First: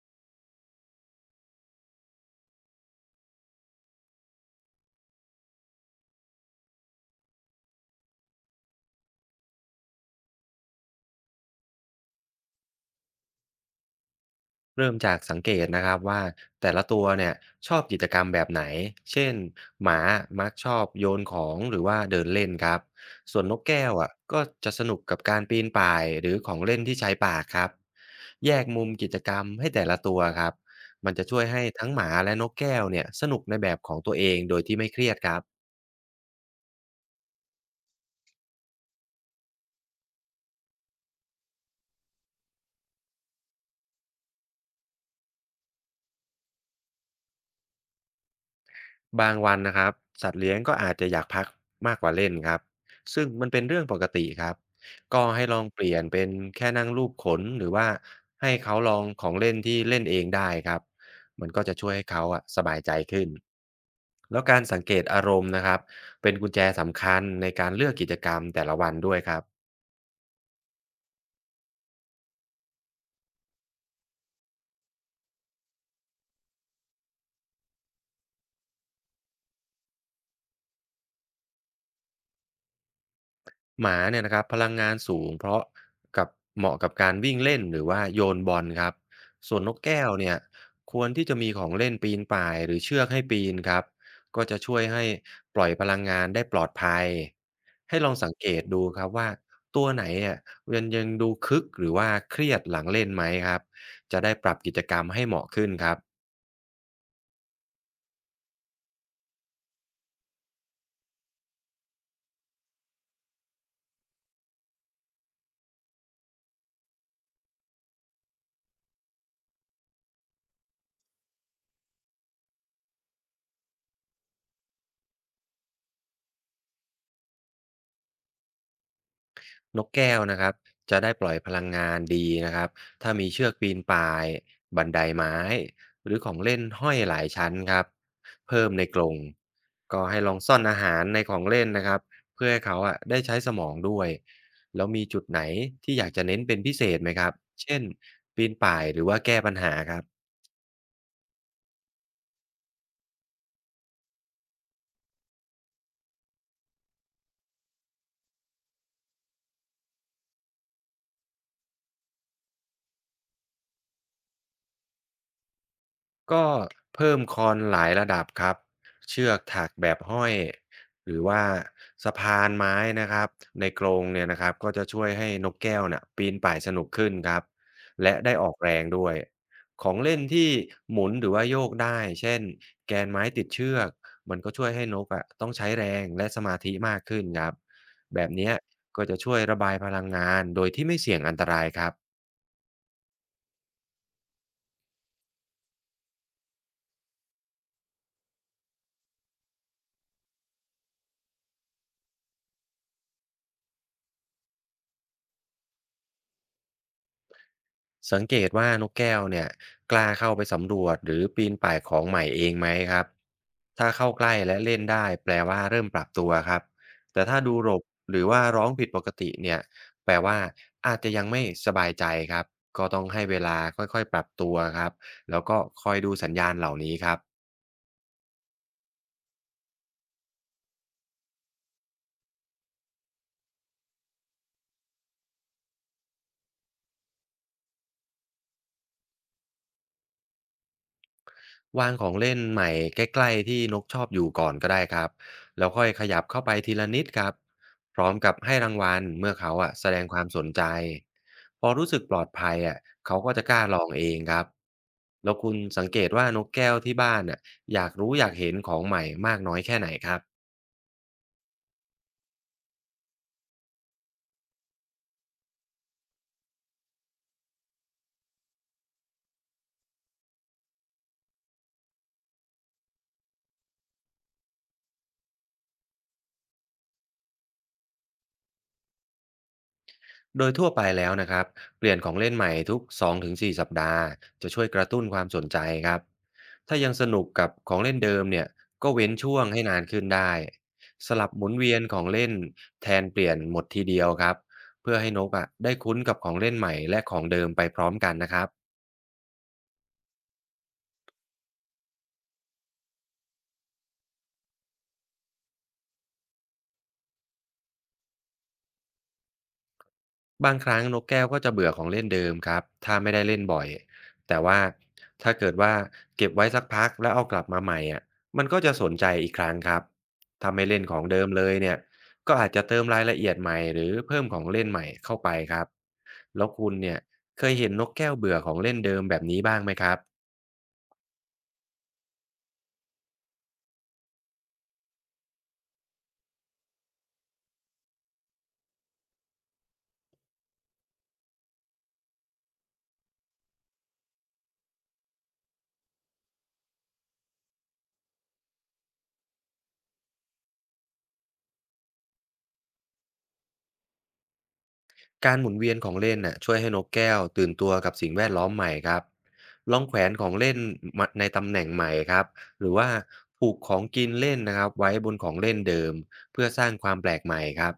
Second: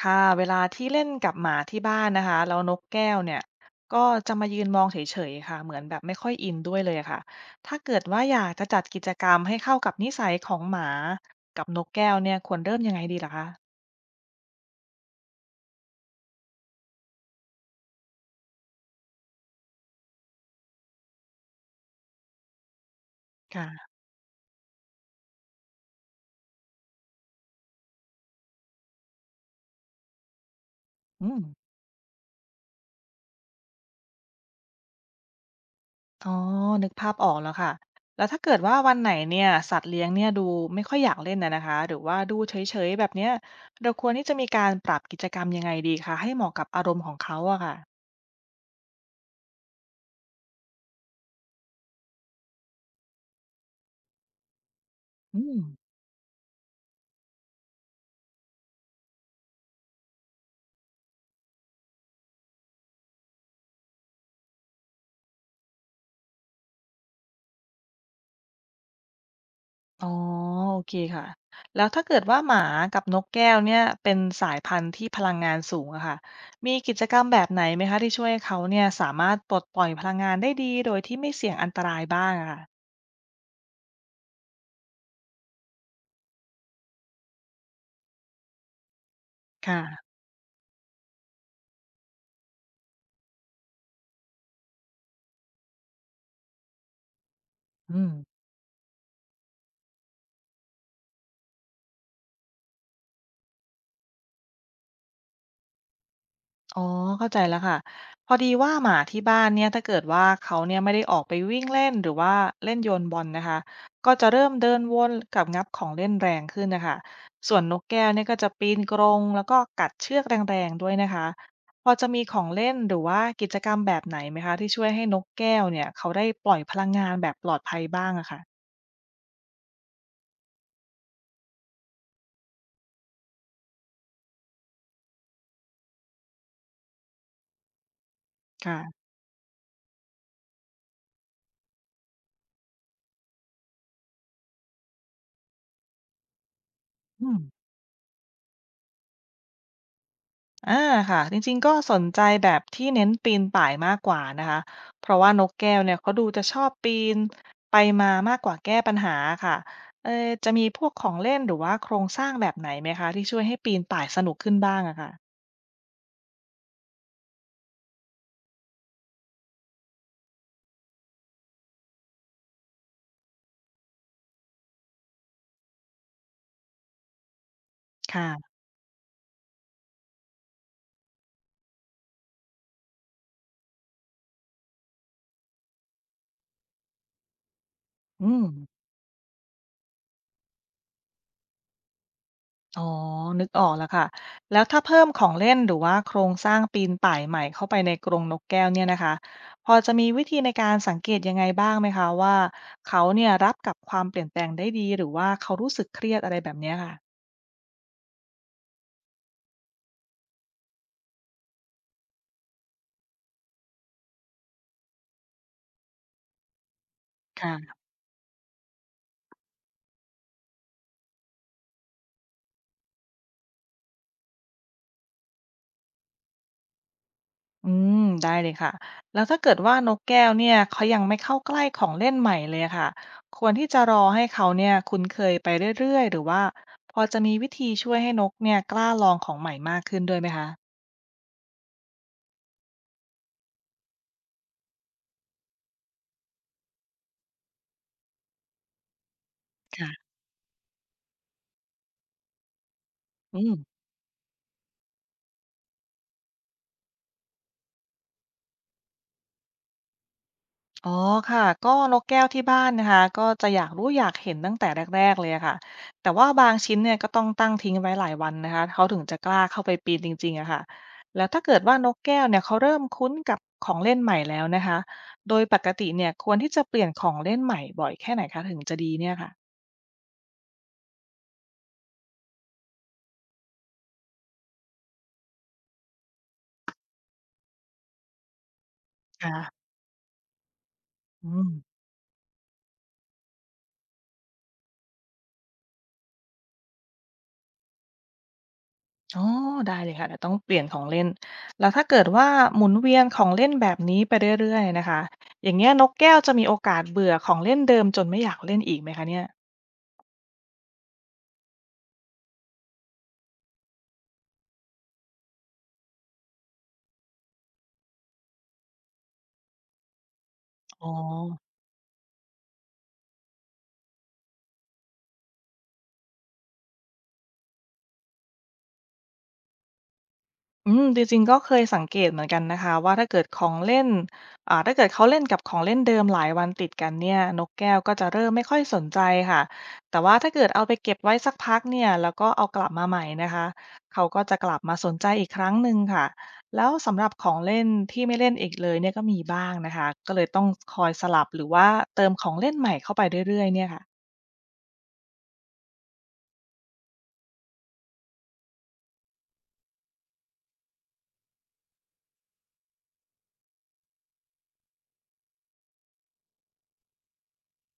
ค่ะเวลาที่เล่นกับหมาที่บ้านนะคะแล้วนกแก้วเนี่ยก็จะมายืนมองเฉยๆค่ะเหมือนแบบไม่ค่อยอินด้วยเลยค่ะถ้าเกิดว่าอยากจะจัดกิจกรรมให้เข้ากับนิสัยของหมากับนกแก้วเนี่ยควรเริ่มยังไงดีล่ะคะเริ่มจากสังเกตนะครับว่าแต่ละตัวเนี่ยชอบกิจกรรมแบบไหน เช่นหมามักชอบโยนของหรือว่าเดินเล่นครับส่วนนกแก้ค่ะวอ่ะก็จะสนุกกับการปีนป่ายหรือของเล่นที่ใช้ปากครับแยกมุมกิจกรรมให้แต่ละตัวครับมันจะอืช่มวยให้ทั้งหมาและนกแก้วเนี่ยสนุกในแบบของตัวเองโดยที่ไม่เครียดครับ อ๋อนึกภาพออกแล้วค่ะแล้วถ้าเกิดว่าวันไหนเนี่ยสัตว์เลี้ยงเนี่ยดูไม่ค่อยอยากเล่นนะคะหรือว่าดูเฉยๆแบบเนี้ยเราควรที่จะมีการปรับกิจกรรมยังไงดีคะให้เหมาะกับอารมณ์ของเขาอะค่ะบางวันนะครับสัตว์เลี้ยงก็อาจจะอยากพักมากกว่าเล่นครับซึ่งมันเป็นเรื่องปกติครับก็อืให้ลม องเปลี่ยนเป็นแค่นั่งลูบขนหรือว่าให้เขาลองของเล่นที่เล่นเองได้ครับมันก็จะช่วยให้เขาอะสบายใจขึ้นแล้วการสังเกตอารมณ์นะครับเป็นกุญแจสำคัญในการเลือกกิจกรรมแต่ละวันด้วยครับ อ๋อโอเคค่ะแล้วถ้าเกิดว่าหมากับนกแก้วเนี่ยเป็นสายพันธุ์ที่พลังงานสูงอะค่ะมีกิจกรรมแบบไหนไหมคะที่ช่วยให้เขาเนี่ยสามารถปลดปล่อยพลังงานได้ดีโดยที่ไม่เสี่ยงอันตรายบ้างอะค่ะหมาเนี่ยนะครับพลังงานสูงเพราะกับเหมาะกับการวิ่งเล่นหรือว่าโยนบอลครับส่วนนกแก้วค่ะเนี่ยควรที่จะมีของเล่นปีนป่ายหรือเชือกให้ปีนครับก็จะช่วยให้ปล่อยพลังงานได้ปลอดภัยให้อืลม องสังเกตดูครับว่าตัวไหนเนี่ยยังดูคึกหรือว่าเครียดหลังเล่นไหมครับจะได้ปรับกิจกรรมให้เหมาะขึ้นครับ อ๋อเข้าใจแล้วค่ะ พอดีว่าหมาที่บ้านเนี่ยถ้าเกิดว่าเขาเนี่ยไม่ได้ออกไปวิ่งเล่นหรือว่าเล่นโยนบอลนะคะ ก็จะเริ่มเดินวนกับงับของเล่นแรงขึ้นนะคะ ส่วนนกแก้วเนี่ยก็จะปีนกรงแล้วก็กัดเชือกแรงๆด้วยนะคะ พอจะมีของเล่นหรือว่ากิจกรรมแบบไหนไหมคะที่ช่วยให้นกแก้วเนี่ยเขาได้ปล่อยพลังงานแบบปลอดภัยบ้างอะค่ะนกแก้วนะครับจะได้ปล่อยพลังงานดีนะครับถ้ามีเชือกปีนป่ายบันไดไม้หรือของเล่นห้อยหลายชั้นครับเพิ่มในกค่ะรงก็ให้ลองซ่อนอาหารในของเล่นนะครับเพื่อให้เขาอะได้ใช้สมองด้วยแล้วมีจุดไหนที่อยากจะเน้นเป็นพิเศษไหมคอืรับม เช่นปีนป่ายหรือว่าแก้ปัญหาครับ อาค่ะจริงๆก็สนใจแบบที่เน้นปีนป่ายมากกว่านะคะเพราะว่านกแก้วเนี่ยเขาดูจะชอบปีนไปมามากกว่าแก้ปัญหาค่ะเอ่อจะมีพวกของเล่นหรือว่าโครงสร้างแบบไหนไหมคะที่ช่วยให้ปีนป่ายสนุกขึ้นบ้างอะค่ะก็เพิ่มคอนหลายระดับครับเชือกถักแบบห้อยหรือว่าสะพานไม้นะครับในกรงเนี่ยนะครับก็จะช่วยให้นกแก้วน่ะปีนป่ายสนุกขึ้นครับคและได้ออก่ะแรงด้วยของเล่นที่หมุนหรือว่าโยกได้เช่นแกนไม้ติดเชือกมันก็ช่วยให้นกอะต้องใช้แรงและสมาธิมากขึ้นครับแบอืบม เนี้ยก็จะช่วยระบายพลังงานโดยที่ไม่เสี่ยงอันตรายครับ อ๋อ นึกออกแล้วค่ะ แล้วถ้าเพิ่มของเล่นหรือว่าโครงสร้างปีนป่ายใหม่เข้าไปในกรงนกแก้วเนี่ยนะคะ พอจะมีวิธีในการสังเกตยังไงบ้างไหมคะว่าเขาเนี่ยรับกับความเปลี่ยนแปลงได้ดีหรือว่าเขารู้สึกเครียดอะไรแบบเนี้ยค่ะสังเกตว่านกแก้วเนี่ยกล้าเข้าไปสำรวจหรือปีนป่ายของใหม่เองไหมครับถ้าเข้าใกล้และเล่นได้แปลว่าเริ่มปรับตัวครับแต่ถ้าดูหลค่ะบหรือว่าร้องผิดปกติเนี่ยแปลว่าอาจจะยังไม่สบายใจครับก็ต้องให้เวลาค่อยๆปรับตัวครับแล้วก็คอยดูสัญญาณเหล่านี้ครับ อืมได้เลยค่ะแล้วถ้าเกิดว่านกแก้วเนี่ยเขายังไม่เข้าใกล้ของเล่นใหม่เลยอะค่ะควรที่จะรอให้เขาเนี่ยคุ้นเคยไปเรื่อยๆหรือว่าพอจะมีวิธีช่วยให้นกเนี่ยกล้าลองของใหม่มากขึ้นด้วยไหมคะวางของเล่นใหม่ใกล้ๆที่นกชอบอยู่ก่อนก็ได้ครับแล้วค่อยขยับเข้าไปทีละนิดครับพร้อมกับให้รางวัลเมื่อเขาอะแสดงค่ะความสนใจพอรู้สึกปลอดภัยอะเขาก็อืจะกล้าลม องเองครับแล้วคุณสังเกตว่านกแก้วที่บ้านอะอยากรู้อยากเห็นของใหม่มากน้อยแค่ไหนครับ อ๋อค่ะก็นกแก้วที่บ้านนะคะก็จะอยากรู้อยากเห็นตั้งแต่แรกๆเลยอะค่ะแต่ว่าบางชิ้นเนี่ยก็ต้องตั้งทิ้งไว้หลายวันนะคะเขาถึงจะกล้าเข้าไปปีนจริงๆอะค่ะแล้วถ้าเกิดว่านกแก้วเนี่ยเขาเริ่มคุ้นกับของเล่นใหม่แล้วนะคะโดยปกติเนี่ยควรที่จะเปลี่ยนของเล่นใหม่บ่อยแค่ไหนคะถึงจะดีเนี่ยค่ะโดยทั่วไปแล้วนะครับเปลี่ยนของเล่นใหม่ทุก2-4สสัปดาห์จะช่วยกระตุ้นความสนใจครับถ้ายังสนุกกับของเล่นเดิมเนี่ยก็เว้นช่วงให้ค่ะนานขึ้นได้สลัอืบหมุม นเวียนของเล่นแทนเปลี่ยนหมดทีเดียวครับเพื่อให้นกอ่ะได้คุ้นกับของเล่นใหม่และของเดิมไปพร้อมกันนะครับ อ๋อได้เลยค่ะเดี๋ยวต้องเปลี่ยนของเล่นแล้วถ้าเกิดว่าหมุนเวียนของเล่นแบบนี้ไปเรื่อยๆนะคะอย่างเงี้ยนกแก้วจะมีโอกาสเบื่อของเล่นเดิมจนไม่อยากเล่นอีกไหมคะเนี่ยบางครั้งนกแก้วก็จะเบื่อของเล่นเดิมครับถ้าไม่ได้เล่นบ่อยแต่ว่าถ้าเกิดว่าเก็บไว้สักพักแล้วเอากลับมาใหม่อ่ะมันก็จะสนใจอีกครั้งครับถ้าไม่เล่นอ๋อ ของเดิมเลยเนี่ยก็อาจจะเติมรายละเอียดใหม่หรือเพิ่มของเล่นใหม่เข้าไปครับแล้วคุณเนี่ยเคยเห็นนกแก้วเบื่อของเล่นเดิมแบบนี้บ้างไหมครับ อืมจริงๆก็เคยสังเกตเหมือนกันนะคะว่าถ้าเกิดของเล่นถ้าเกิดเขาเล่นกับของเล่นเดิมหลายวันติดกันเนี่ยนกแก้วก็จะเริ่มไม่ค่อยสนใจค่ะแต่ว่าถ้าเกิดเอาไปเก็บไว้สักพักเนี่ยแล้วก็เอากลับมาใหม่นะคะเขาก็จะกลับมาสนใจอีกครั้งหนึ่งค่ะแล้วสำหรับของเล่นที่ไม่เล่นอีกเลยเนี่ยก็มีบ้างนะคะก็เลยต้องคอยสลับหรือว่าเติมของเล่นใหม่เข้าไปเรื่อยๆเนี่ยค่ะการหมุนเวียนของเล่นน่ะช่วยให้นกแก้วตื่นตัวกับสิ่งแวดล้อมใหม่ครับลองแขวนของเล่นมาในตำแหน่งใหม่ครับหรือว่าผูกของกินเล่นนะครับไว้บนของเล่นเดิมเพื่อสร้างความแปลกใหม่ครับ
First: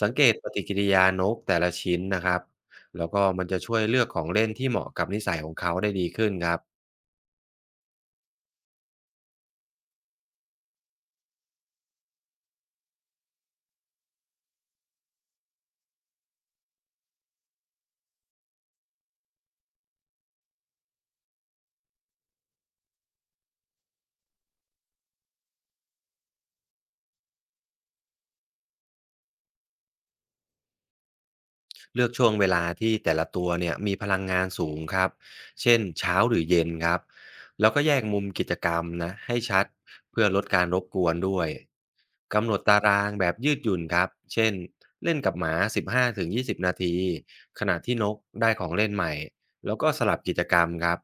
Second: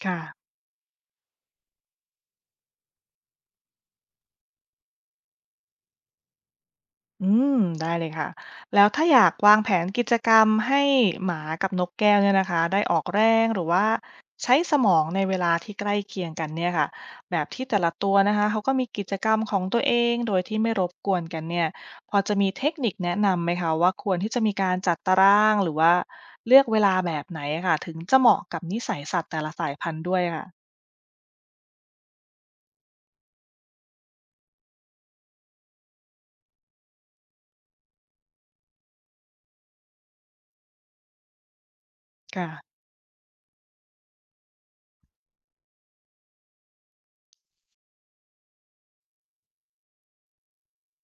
สังค่ะ เกตปฏิกิริยานกแต่ละชิ้นนะครับแล้วก็มันจะช่วยเลือกของเล่นที่เหมาะกับนิสัยของเขาได้ดีขึ้นครับ อืมได้เลยค่ะแล้วถ้าอยากวางแผนกิจกรรมให้หมากับนกแก้วเนี่ยนะคะได้ออกแรงหรือว่าใช้สมองในเวลาที่ใกล้เคียงกันเนี่ยค่ะแบบที่แต่ละตัวนะคะเขาก็มีกิจกรรมของตัวเองโดยที่ไม่รบกวนกันเนี่ยพอจะมีเทคนิคแนะนำไหมคะว่าควรที่จะมีการจัดตารางหรือว่าเลือกเวลาแบบไหนอะค่ะถึงจะเหมาะกับนิสัยสัตว์แต่ละสายพันธุ์ด้วยค่ะเลือกช่วงเวลาที่แต่ละตัวเนี่ยมีพลังงานสูงครับเช่นเช้าหรือเย็นครับแล้วก็แยกมุมกิจกรรมนะให้ชัดเพื่อลดการรบกวนด้วยกำหนดตาค่ะ รางแบบยืดหยุ่นครับเช่นเล่นกับหมา15-20นาทีขณะที่นกได้ของเล่นใหม่แล้วก็สลับกิจกรรมครับ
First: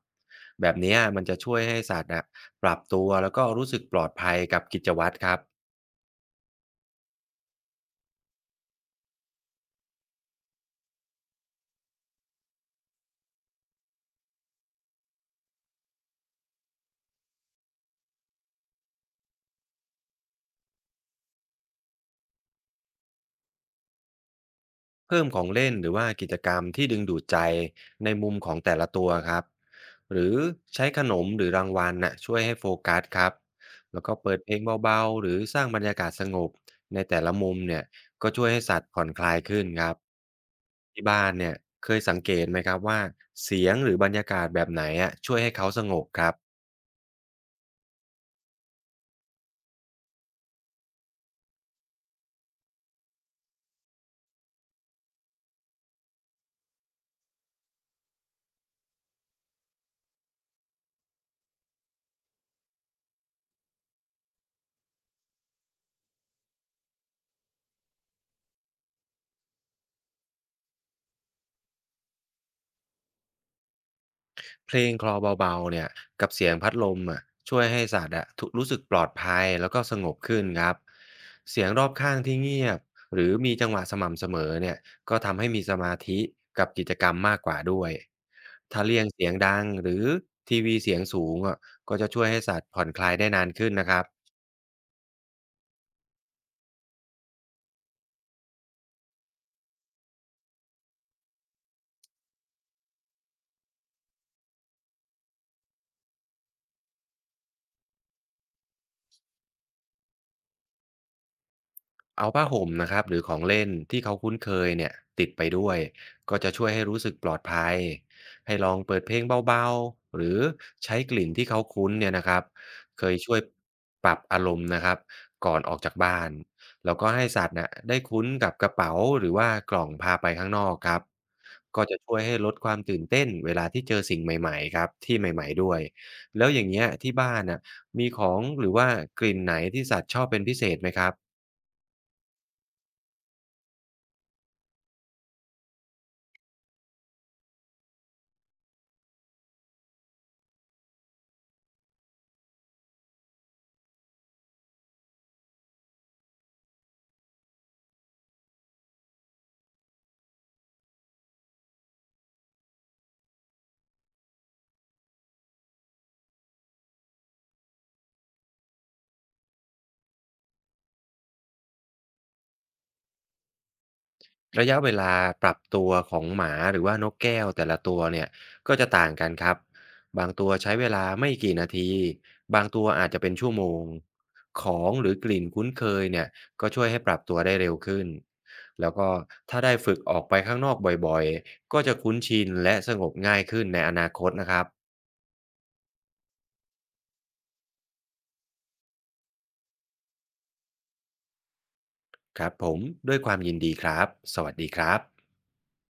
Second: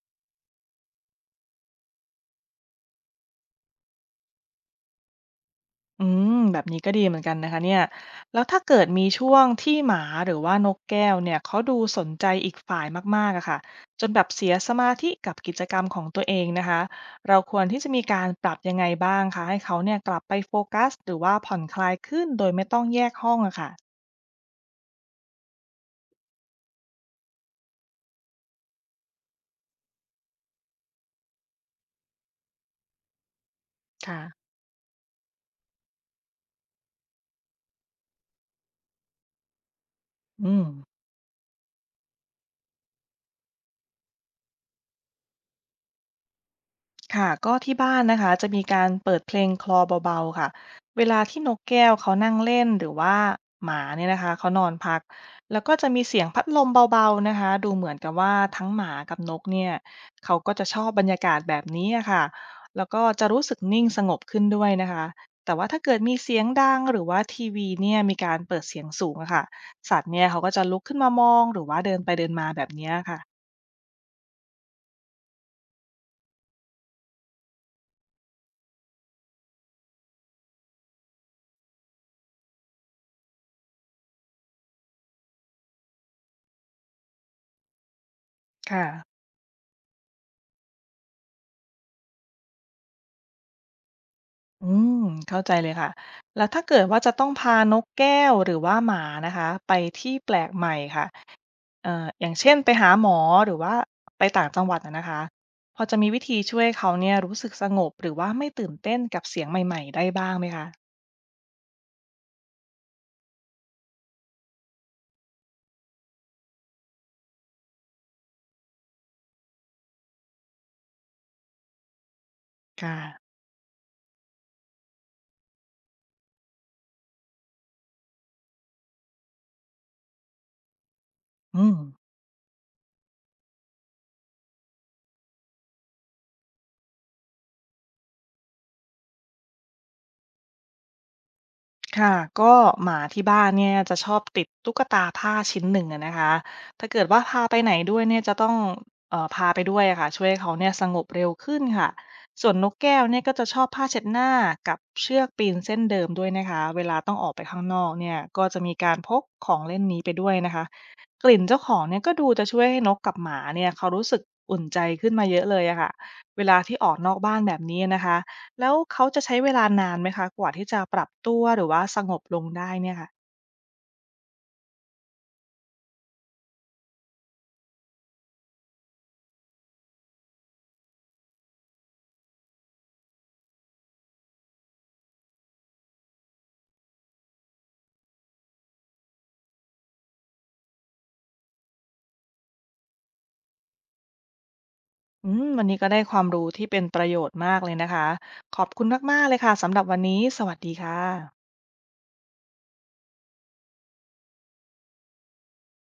แบบเนี้ยมันจะช่วยให้สัตว์อะปรับตัวแล้วก็รู้สึกปลอดภัยกับกิจวัตรครับ อืมแบบนี้ก็ดีเหมือนกันนะคะเนี่ยแล้วถ้าเกิดมีช่วงที่หมาหรือว่านกแก้วเนี่ยเขาดูสนใจอีกฝ่ายมากๆอะค่ะจนแบบเสียสมาธิกับกิจกรรมของตัวเองนะคะเราควรที่จะมีการปรับยังไงบ้างคะให้เขาเนี่ยกลับไปโฟกัสหรือว่าผ่อนคลายขึ้นโดยไม่ต้องแยกห้องอะค่ะเพิ่มของเล่นหรือว่ากิจกรรมที่ดึงดูดใจในมุมของแต่ละตัวครับหรือใช้ขนมหรือรางวัลน่ะช่วยให้โฟกัสครับแล้วก็เปิดค่ะเพลงเบาๆหรือสร้างบรรยากาศสงบในแต่ละมุมเนี่ยก็ช่วยให้สัตว์ผ่อนคลายขึ้นครับอืม ที่บ้านเนี่ยเคยสังเกตไหมครับว่าเสียงหรือบรรยากาศแบบไหนอ่ะช่วยให้เขาสงบครับ ค่ะก็ที่บ้านนะคะจะมีการเปิดเพลงคลอเบาๆค่ะเวลาที่นกแก้วเขานั่งเล่นหรือว่าหมาเนี่ยนะคะเขานอนพักแล้วก็จะมีเสียงพัดลมเบาๆนะคะดูเหมือนกับว่าทั้งหมากับนกเนี่ยเขาก็จะชอบบรรยากาศแบบนี้อะค่ะแล้วก็จะรู้สึกนิ่งสงบขึ้นด้วยนะคะแต่ว่าถ้าเกิดมีเสียงดังหรือว่าทีวีเนี่ยมีการเปิดเสียงสูงอะค่ะสัตว์เนี่ยเขาก็จะลุกขึ้นมามองหรือว่าเดินไปเดินมาแบบเนี้ยค่ะเพลงคลอเบาๆเนี่ยกับเสียงพัดลมอะช่วยให้สัตว์อะทุรู้สึกปลอดภัยแล้วก็สงบขึ้นครับเสียงรอบข้างที่เงียบหรือมีจังหวะสม่ำเสมอเนี่ยก็ทำให้มีสมาธิกับกิจกรรมมากกว่าด้วยถ้าค่ะ เลี่ยงเสียงดังหรือทีวีเสียงสูงอะก็จะช่วยให้สัตว์ผ่อนคลายได้นานขึ้นนะครับ อืมเข้าใจเลยค่ะแล้วถ้าเกิดว่าจะต้องพานกแก้วหรือว่าหมานะคะไปที่แปลกใหม่ค่ะอย่างเช่นไปหาหมอหรือว่าไปต่างจังหวัดอะนะคะพอจะมีวิธีช่วยเขาเนี่ยรู้สึกสงบหรือว่าไม่ตื่นเต้นกับเสียงใหม่ๆได้บ้างไหมคะเอาผ้าห่มนะครับหรือของเล่นที่เขาคุ้นเคยเนี่ยติดไปด้วยก็จะช่วยให้รู้สึกปลอดภัยให้ลองเปิดเพลงเบาๆหรือใช้กลิ่นที่เขาคุ้นเนี่ยนะครับค่ะเคยช่วยปรับอารมณ์นะครับก่อนออกจากบ้านแล้วก็ให้สัตว์น่ะได้คุ้นกับกระเป๋าหรือว่ากล่องพาไปข้างนอกครับอืม ก็จะช่วยให้ลดความตื่นเต้นเวลาที่เจอสิ่งใหม่ๆครับที่ใหม่ๆด้วยแล้วอย่างเงี้ยที่บ้านน่ะมีของหรือว่ากลิ่นไหนที่สัตว์ชอบเป็นพิเศษไหมครับ ค่ะก็หมาที่บ้านเนี่ยจะชอบติดตุ๊กตาผ้าชิ้นหนึ่งอะนะคะถ้าเกิดว่าพาไปไหนด้วยเนี่ยจะต้องพาไปด้วยอะค่ะช่วยให้เขาเนี่ยสงบเร็วขึ้นค่ะส่วนนกแก้วเนี่ยก็จะชอบผ้าเช็ดหน้ากับเชือกปีนเส้นเดิมด้วยนะคะเวลาต้องออกไปข้างนอกเนี่ยก็จะมีการพกของเล่นนี้ไปด้วยนะคะกลิ่นเจ้าของเนี่ยก็ดูจะช่วยให้นกกับหมาเนี่ยเขารู้สึกอุ่นใจขึ้นมาเยอะเลยอะค่ะเวลาที่ออกนอกบ้านแบบนี้นะคะ แล้วเขาจะใช้เวลานานไหมคะกว่าที่จะปรับตัวหรือว่าสงบลงได้เนี่ยค่ะระยะเวลาปรับตัวของหมาหรือว่านกแก้วแต่ละตัวเนี่ยก็จะต่างกันครับบางตัวใช้เวลาไม่กี่นาทีบางตัวอาจจะเป็นชั่วโมงของหรือกลิ่นคุ้นเคยเนี่ยก็ช่วยให้ปรับตัวได้เร็วขึ้นแล้วก็ถ้าได้ฝึกออกไปข้างนอกบ่อยๆก็จะคุ้นชินและสงบง่ายขึ้นในอนาคตนะครับอืมวันนี้ก็ได้ความรู้ที่เป็นประโยชน์มากเลยนะคะขอบคุณมากๆเลยค่ะสำหรับวันนี้สวัสดีค่ะครับผมด้วยความยินดีครับสวัสดีครับ